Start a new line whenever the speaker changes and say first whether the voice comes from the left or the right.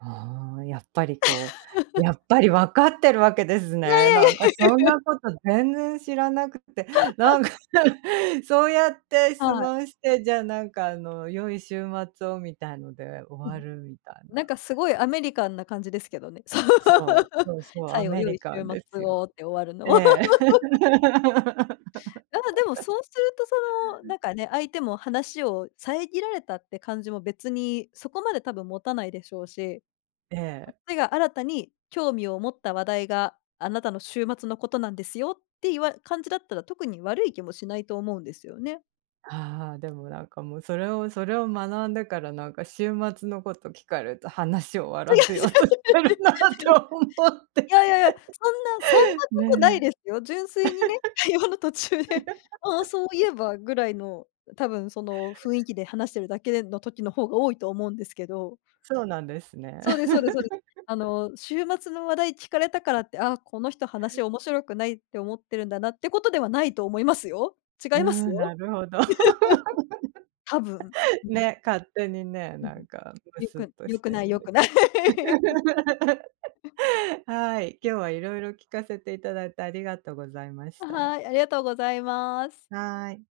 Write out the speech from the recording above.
right: ああ。やっぱり、こう、や っぱりわかってるわけです
left: いやい
right: ね。
left: やいやい
right: なんか、
left: や
right: そん
left: いや。
right: なこと全然知らなくて、な んか、そうやって
left: は
right: 質
left: い。
right: 問して、じゃ、なんか、あの、良い週末をみたいので終
left: う
right: わ
left: ん。
right: るみたい
left: なん
right: な。
left: か、すごいアメリカンな感じですけどね。そう。
right: そう、そうそう、ア
left: 最後
right: メ
left: 良い
right: リカ
left: 週
right: ンで
left: 末
right: すよ。
left: をって終わるの。
right: ええ。
left: やっぱ、でも、そうすると、その、なんかね、相手も話を遮られたって感じも別にそこまで多分持たないでしょうし。
right: え
left: こ
right: え。
left: っちが新たに興味を持った話題が、あなたの週末のことなんですよっていわ感じだったら、特に悪い気もしないと思うんですよね。
right: ああ、でも、なんか、もう、それを、それを学んでから、なんか、週末のこと聞かれると話終わ
left: 違う、違いますって。
right: らせようとしてるなと思っ
left: 違
right: て。
left: いやいやいや、そんなそんなことない
right: ね。
left: ですよ。純粋にね、会話の途中で、ああそうい えば、ぐらいの、多分、その、雰囲気で話してるだけの時の方が多いと思うんですけど。
right: そうなんですね。
left: そうですそうですそうです。あ の、週末の話題聞かれたからって、ああ、この人話面白くないって思ってるんだなってことではないと思いますよ。違
right: うー
left: います
right: ん、
left: よ。
right: なるほど。
left: 多分。う ん。
right: ね、勝手にね、
left: ぜ
right: なんか、む
left: ひ。よ
right: すっ
left: く
right: と
left: 良
right: し
left: く
right: て
left: ない、
right: るん
left: 良
right: で
left: く
right: す。
left: ない。
right: はい、
left: うん。
right: 今日はいろいろ聞かせていただいて、ありがとうございまし
left: あ、
right: た。
left: はい、ありがとうございます。
right: はい。